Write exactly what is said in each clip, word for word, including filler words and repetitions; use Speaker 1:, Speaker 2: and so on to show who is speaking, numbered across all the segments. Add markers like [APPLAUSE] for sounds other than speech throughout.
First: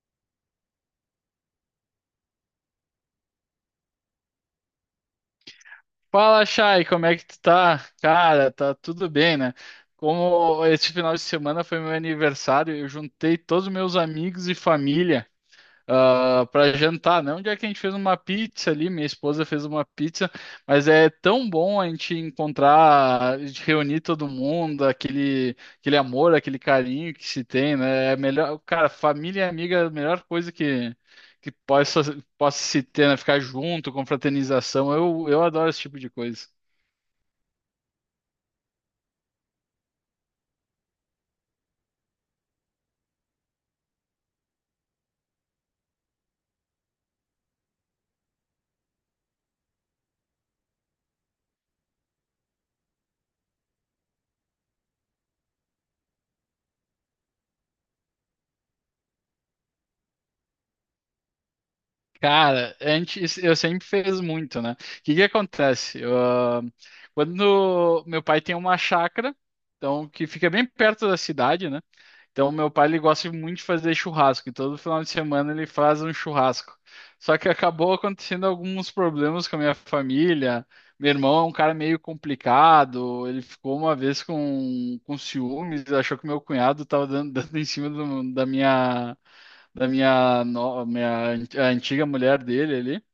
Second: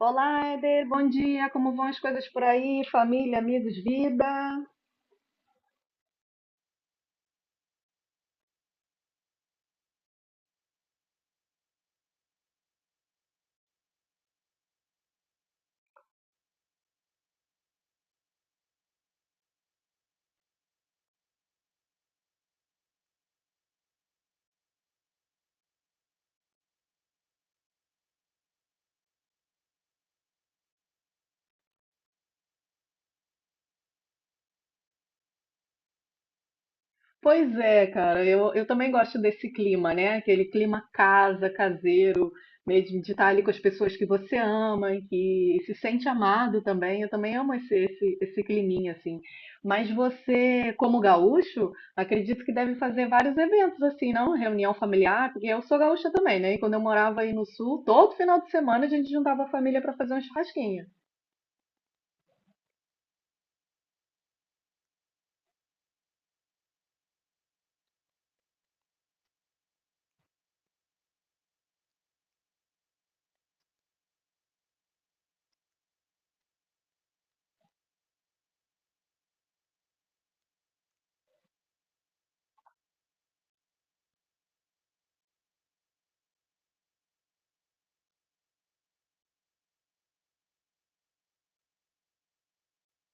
Speaker 1: Olá, Eder, bom dia. Como vão as coisas por aí? Família, amigos, vida?
Speaker 2: Fala, Chay, como é que tu tá? Cara, tá tudo bem, né? Como esse final de semana foi meu aniversário, eu juntei todos os meus amigos e família ah, para jantar, né? Um dia que a gente fez uma pizza ali, minha esposa fez uma pizza, mas é tão bom a gente encontrar, a gente reunir todo mundo, aquele, aquele amor, aquele carinho que se tem, né? É melhor, cara, família e amiga é a melhor coisa que, que possa, possa se ter, né? Ficar junto, confraternização. Eu, eu adoro esse tipo de coisa.
Speaker 1: Pois é, cara, eu, eu também gosto desse clima, né? Aquele clima casa, caseiro, mesmo de estar ali com as pessoas que você ama e que se sente amado também. Eu também amo esse, esse, esse climinha, assim. Mas você, como gaúcho, acredito que deve fazer vários eventos, assim, não? Reunião familiar, porque eu sou gaúcha também, né? E quando eu morava aí no sul, todo final de semana a gente juntava a família para fazer um churrasquinho.
Speaker 2: Cara, antes eu sempre fiz muito, né? O que que acontece? Eu, ah, quando meu pai tem uma chácara, então que fica bem perto da cidade, né? Então meu pai ele gosta muito de fazer churrasco, e todo final de semana ele faz um churrasco. Só que acabou acontecendo alguns problemas com a minha família. Meu irmão é um cara meio complicado, ele ficou uma vez com, com ciúmes, achou que meu cunhado estava dando, [LAUGHS] dando em cima do- da minha da minha, no- minha an- a antiga mulher dele ali,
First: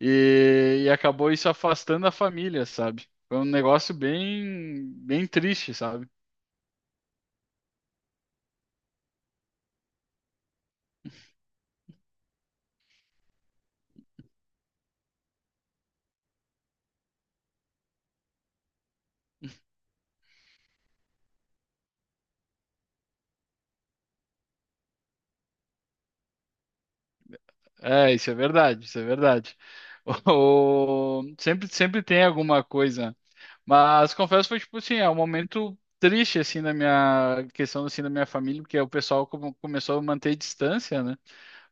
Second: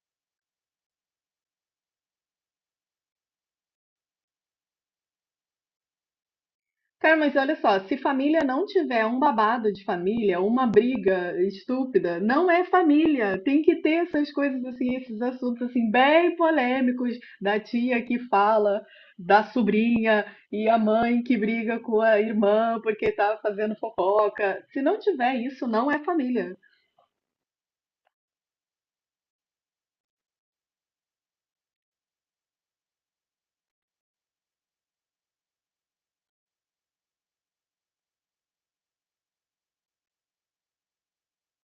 Speaker 2: e, e acabou isso afastando a família, sabe? Foi um negócio bem, bem triste, sabe?
Speaker 1: Cara, mas olha só, se família não tiver um babado de família, uma briga estúpida, não é família. Tem que ter essas coisas assim, esses assuntos assim bem polêmicos da tia que fala, da sobrinha e a mãe que briga com a irmã porque tá fazendo fofoca. Se não tiver isso, não é família.
Speaker 2: É, isso é verdade, isso é verdade. [LAUGHS] O, sempre, sempre tem alguma coisa, mas confesso que foi tipo assim, é um momento triste assim na minha questão assim da minha família, porque o pessoal come- começou a manter distância, né?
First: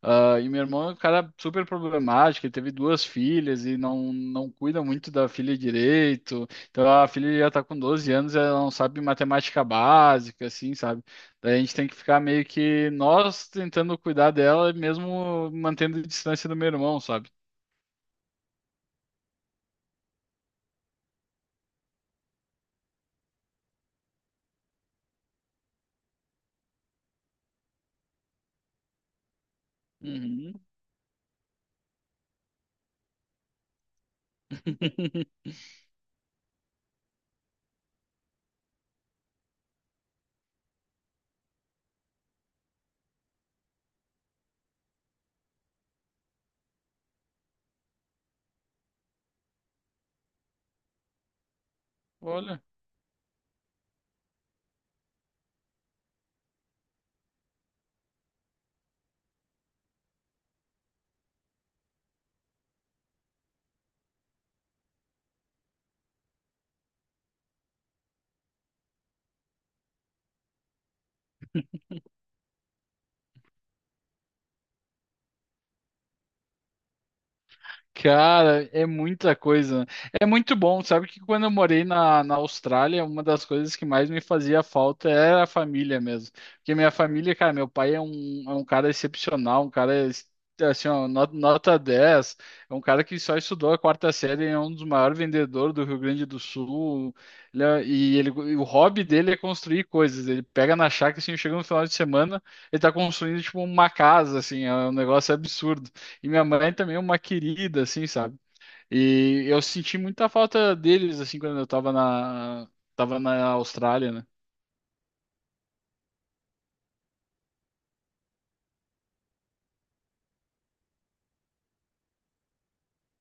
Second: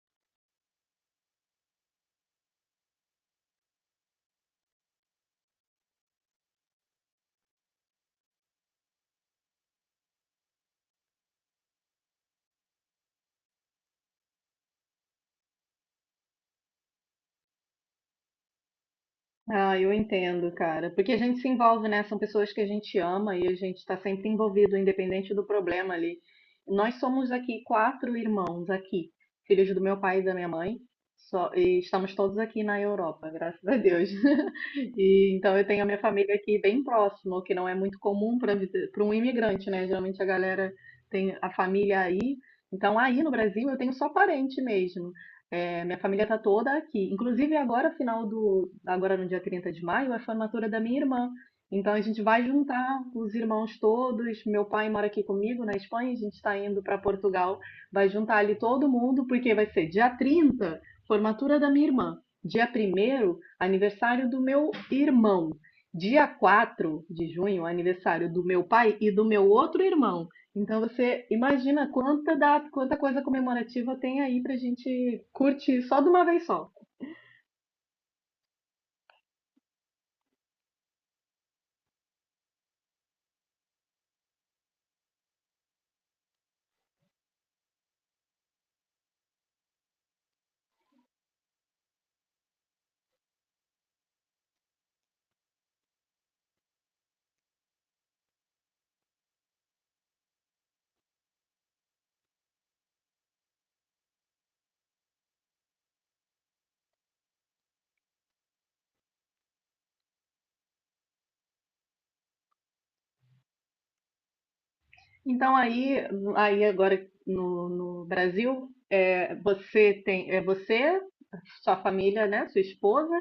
Speaker 2: Ah, e meu irmão é um cara super problemático, ele teve duas filhas e não, não cuida muito da filha direito. Então a filha já tá com doze anos, ela não sabe matemática básica, assim, sabe? Daí a gente tem que ficar meio que nós tentando cuidar dela, mesmo mantendo a distância do meu irmão, sabe?
Speaker 1: Ah, eu entendo, cara. Porque a gente se envolve, né? São pessoas que a gente ama e a gente está sempre envolvido, independente do problema ali. Nós somos aqui quatro irmãos aqui, filhos do meu pai e da minha
Speaker 2: Uhum.
Speaker 1: mãe. Só, e estamos todos aqui na Europa, graças a Deus. [LAUGHS] E
Speaker 2: [LAUGHS]
Speaker 1: então eu tenho a minha família aqui bem próximo, o que não é muito comum para para um imigrante, né? Geralmente a galera tem a família aí. Então aí no Brasil eu tenho só parente mesmo. É, minha família tá toda aqui. Inclusive, agora, final do, agora no dia trinta de maio, é a formatura da minha irmã. Então, a gente vai
Speaker 2: Olha.
Speaker 1: juntar os irmãos todos. Meu pai mora aqui comigo na Espanha, a gente está indo para Portugal. Vai juntar ali todo mundo, porque vai ser dia trinta, formatura da minha irmã. Dia primeiro, aniversário do meu irmão. Dia quatro de junho, aniversário do meu pai e do meu outro irmão. Então você imagina quanta, data, quanta coisa comemorativa tem aí pra gente curtir só de uma vez só.
Speaker 2: Cara, é muita coisa. É muito bom. Sabe que quando eu morei na, na Austrália, uma das coisas que mais me fazia falta era a família mesmo. Porque minha família, cara, meu pai é um, é um cara excepcional, um cara es- assim, ó, no- nota dez. É um cara que só estudou a quarta série, é um dos maiores vendedores do Rio Grande do Sul. Ele é- e ele, e o hobby dele é construir coisas. Ele pega na chácara, assim, chega no final de semana, ele tá construindo, tipo, uma casa, assim, é um negócio absurdo. E minha mãe também é uma querida, assim, sabe? E eu senti muita falta deles, assim, quando eu tava na, tava na Austrália, né?
Speaker 1: Então aí, aí agora no, no Brasil, é, você tem é você, sua família, né, sua esposa,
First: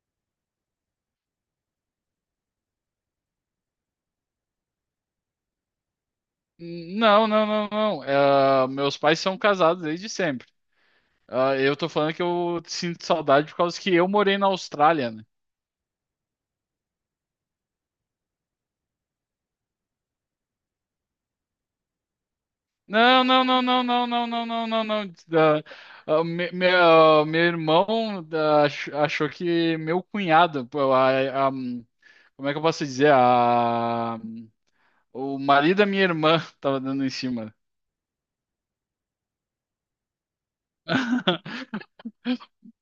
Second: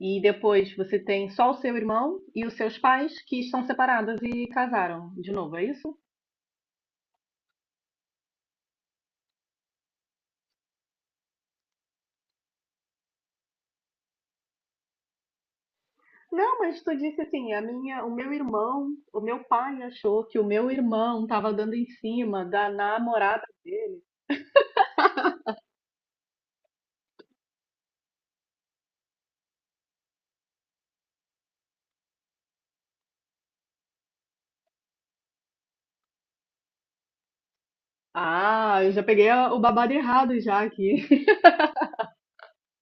Speaker 1: e depois você tem só o seu irmão e os seus pais que estão separados e casaram de novo, é isso?
Speaker 2: Não, não, não, não. Eh, meus pais são casados desde sempre. Ah, eu tô falando que eu sinto saudade por causa que eu morei na Austrália, né?
Speaker 1: Não, mas tu disse assim, a minha, o meu irmão, o meu pai achou que o meu irmão estava dando em cima da
Speaker 2: Não,
Speaker 1: namorada
Speaker 2: não, não, não,
Speaker 1: dele.
Speaker 2: não, não, não, não, não, não. Da- ah, me- me- ah, meu irmão da- ach- achou que meu cunhado, pô, a- a- como é que eu posso dizer? O marido da minha irmã tava dando em cima.
Speaker 1: Ah, eu já peguei a- o babado errado já aqui.
Speaker 2: [LAUGHS]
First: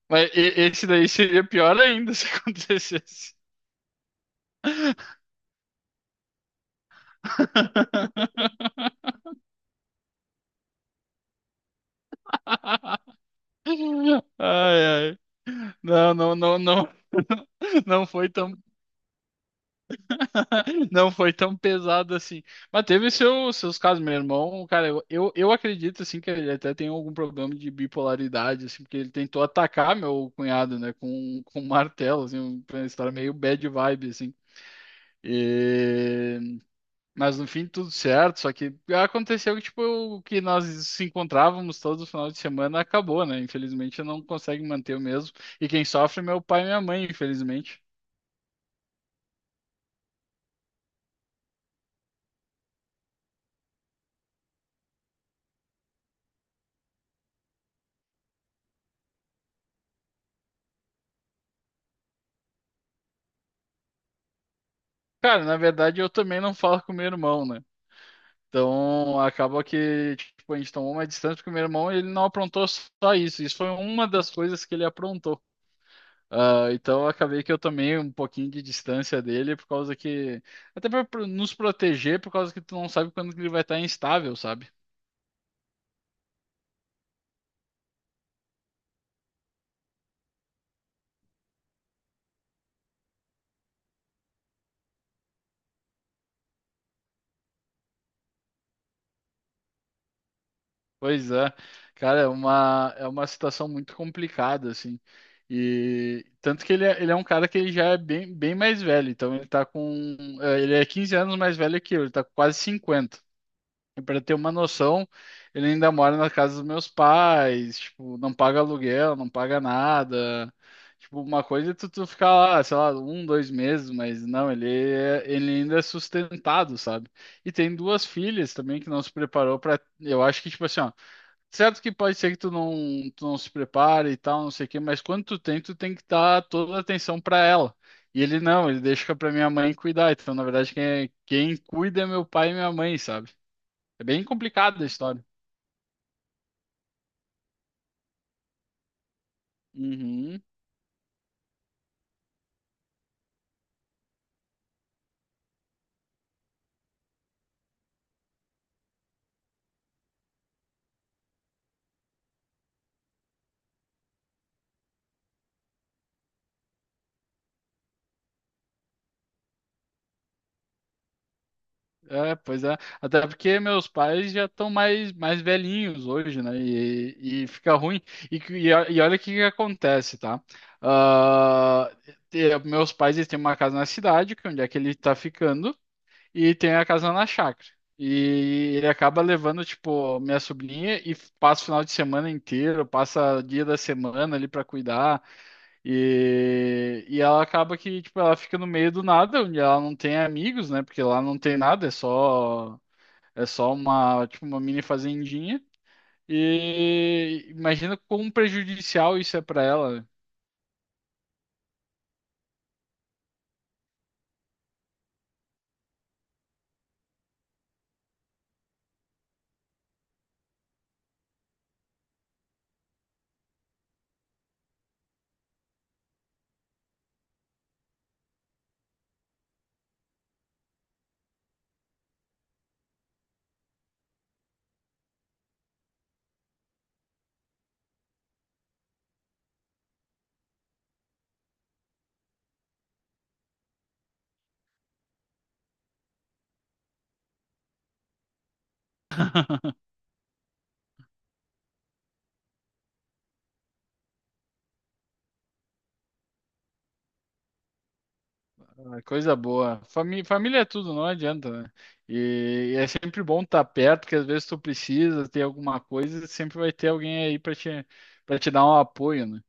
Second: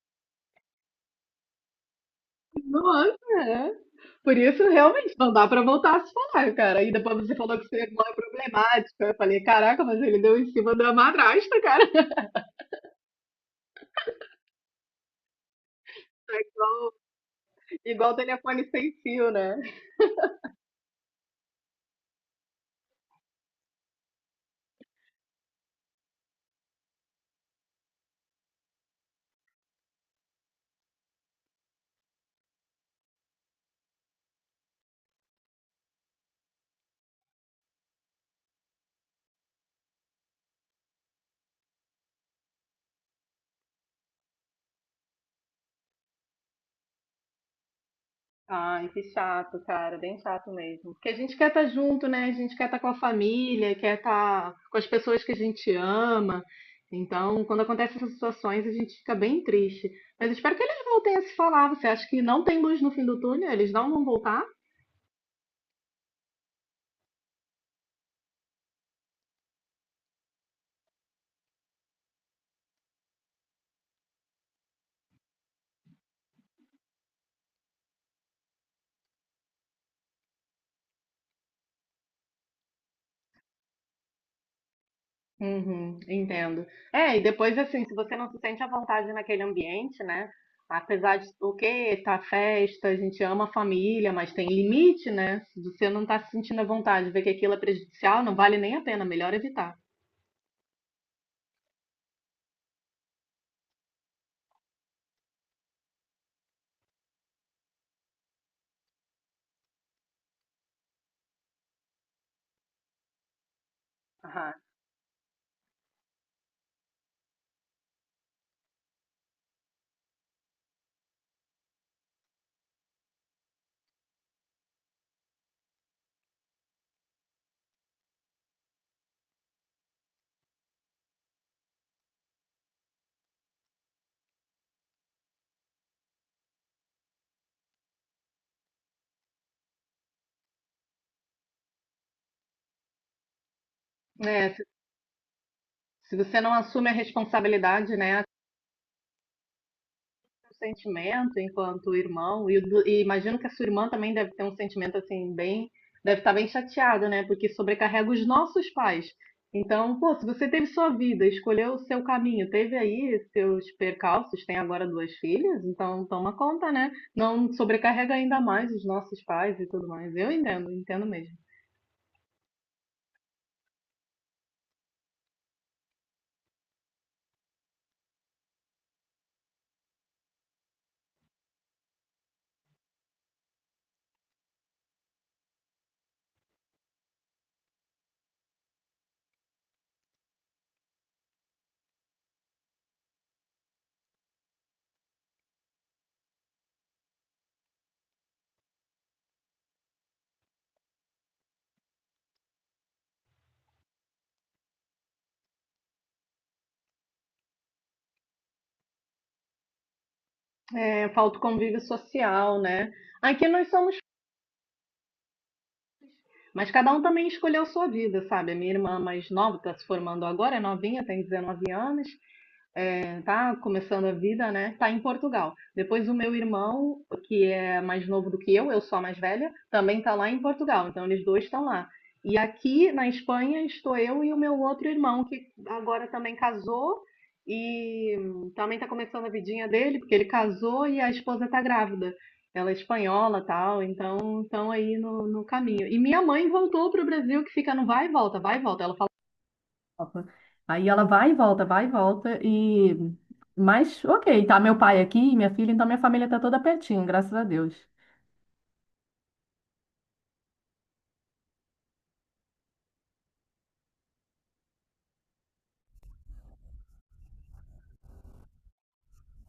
Speaker 2: Mas e- esse daí seria pior ainda se
Speaker 1: [LAUGHS]
Speaker 2: acontecesse.
Speaker 1: Nossa, é. Por isso, realmente, não dá pra voltar a se falar, cara. E depois você falou que sua irmã é problemática. Eu
Speaker 2: [LAUGHS]
Speaker 1: falei, caraca, mas ele deu em cima da madrasta, cara. [LAUGHS]
Speaker 2: Ai, ai. Não, não,
Speaker 1: É
Speaker 2: não, não.
Speaker 1: igual,
Speaker 2: [LAUGHS] Não
Speaker 1: igual
Speaker 2: foi tão,
Speaker 1: telefone sem fio, né?
Speaker 2: [LAUGHS] não foi tão pesado assim. Mas teve seu, seus casos, meu irmão. Cara, eu, eu, eu acredito assim que ele até tem algum problema de bipolaridade, assim, porque ele tentou atacar meu cunhado, né, com, com um martelo, assim, uma história meio bad vibe, assim. E... Mas no fim tudo certo, só que aconteceu que tipo o que nós se encontrávamos todo final de semana acabou, né? Infelizmente eu não consigo manter o mesmo. E quem sofre é meu pai e minha mãe, infelizmente.
Speaker 1: Ai, que chato, cara, bem chato mesmo. Porque a gente quer estar junto, né? A gente quer estar com a família, quer estar com as pessoas que a gente ama. Então, quando acontecem essas situações, a gente fica bem triste. Mas eu espero que eles voltem a se falar. Você acha que não tem luz no fim do túnel? Eles não vão voltar?
Speaker 2: Cara, na verdade eu também não falo com meu irmão, né? Então acaba que tipo a gente tomou uma distância porque meu irmão ele não aprontou só isso. Isso foi uma das coisas que ele aprontou. Ah, então eu acabei que eu tomei um pouquinho de distância dele por causa que. Até pra pro- nos proteger, por causa que tu não sabe quando que ele vai estar instável, sabe?
Speaker 1: Uhum, entendo. É, e depois, assim, se você não se sente à vontade naquele ambiente, né? Apesar de o que tá festa, a gente ama a família, mas tem limite, né? Se você não tá se sentindo à vontade, ver que aquilo é prejudicial, não vale nem a pena, melhor evitar.
Speaker 2: Pois é. Cara, é uma, é uma situação muito complicada, assim. E tanto que ele é, ele é um cara que ele já é bem, bem mais velho. Então ele tá com. Eh, ele é quinze anos mais velho que eu, ele tá com quase cinquenta. Para ter uma
Speaker 1: Aham.
Speaker 2: noção, ele ainda mora na casa dos meus pais, tipo, não paga aluguel, não paga nada. Tipo, uma coisa é tu, tu ficar lá, sei lá, um, dois meses, mas não, ele, é- ele ainda é sustentado, sabe? E tem duas filhas também que não se preparou para, eu acho que tipo assim, ó, certo que pode ser que tu não, tu não se prepare e tal, não sei o quê, mas quando tu tem, tu tem que dar toda a atenção para ela. E ele não, ele deixa pra minha mãe cuidar. Então, na verdade, quem, é- quem cuida é meu pai e minha mãe, sabe? É bem
Speaker 1: É, se,
Speaker 2: complicada a história.
Speaker 1: se você não assume a responsabilidade, né?
Speaker 2: Uhum.
Speaker 1: Um sentimento enquanto irmão, e, o do- e imagino que a sua irmã também deve ter um sentimento assim, bem. Deve estar bem chateada, né? Porque sobrecarrega os nossos pais. Então, pô, se você teve sua vida, escolheu o seu caminho, teve aí seus percalços, tem agora duas filhas, então toma conta, né? Não sobrecarrega ainda mais os nossos pais e tudo mais. Eu entendo, entendo mesmo.
Speaker 2: É, pois é. Até porque meus pais já estão mais, mais velhinhos hoje, né? E, e fica ruim. E, que- e, o- e olha o que que acontece, tá? Ah, te- Meus pais eles têm uma casa na cidade, que é onde é que ele tá ficando, e tem a casa na chácara. E ele acaba levando, tipo, minha sobrinha e passa o final de semana inteiro, passa dia da semana ali para cuidar. E, e ela acaba que, tipo, ela fica no meio do nada, onde ela não tem amigos, né? Porque lá não tem nada, é só, é só uma, tipo, uma mini fazendinha. E imagina quão prejudicial isso é pra ela.
Speaker 1: É, falta o convívio social, né? Aqui nós somos. Mas cada um também escolheu sua vida, sabe? A minha irmã mais nova está se formando agora, é novinha, tem dezenove anos, é, tá começando a vida, né? Tá em Portugal. Depois o meu irmão, que é mais novo do que eu, eu sou a mais velha, também tá lá em Portugal. Então eles dois estão lá. E aqui na Espanha estou eu e o meu outro irmão, que agora também casou e também tá começando a vidinha dele, porque ele casou e a esposa tá grávida. Ela é espanhola, tal, então estão aí no, no caminho. E minha mãe voltou pro Brasil, que fica no vai e volta, vai e volta. Ela Copa. Aí ela vai e volta, vai e volta e mas ok, tá meu pai aqui, e minha filha, então minha família tá toda pertinho, graças a Deus.
Speaker 2: Né? É coisa boa. Famí família é tudo, não adianta, né? E, e é sempre bom estar perto, porque às vezes tu precisa ter alguma coisa, sempre vai ter alguém aí pra te, para te dar um apoio, né?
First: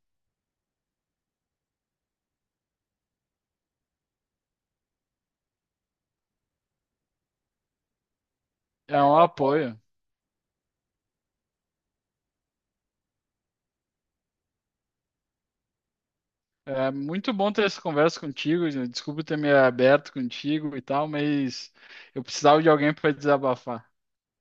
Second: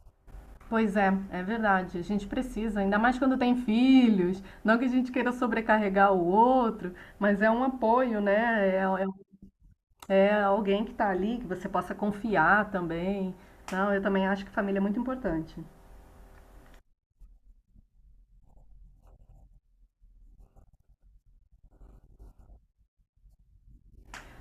Speaker 1: Pois é, é verdade. A gente precisa, ainda mais quando tem filhos. Não que a gente queira sobrecarregar o outro, mas é um apoio, né? É,
Speaker 2: É um apoio.
Speaker 1: é- é alguém que tá ali, que você possa confiar também. Não, eu também acho que família é muito importante.
Speaker 2: É muito bom ter essa conversa contigo, Jean. Desculpa ter me aberto contigo e tal, mas eu precisava de alguém para desabafar.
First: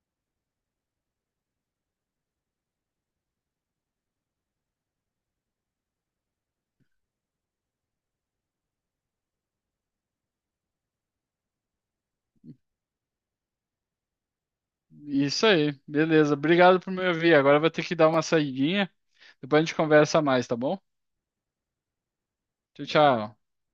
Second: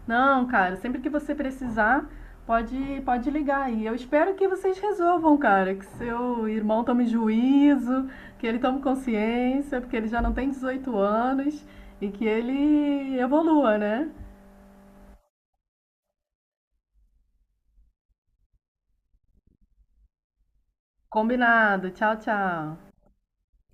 Speaker 1: Não, cara, sempre que você precisar, pode, pode ligar aí. Eu espero que vocês resolvam, cara, que seu irmão tome juízo, que ele tome consciência, porque ele já não tem dezoito anos e que ele evolua, né?
Speaker 2: Isso aí, beleza. Obrigado por me ouvir. Agora eu vou ter que dar uma saidinha. Depois a gente conversa mais, tá bom?
Speaker 1: Combinado. Tchau,
Speaker 2: Tchau,
Speaker 1: tchau.
Speaker 2: tchau.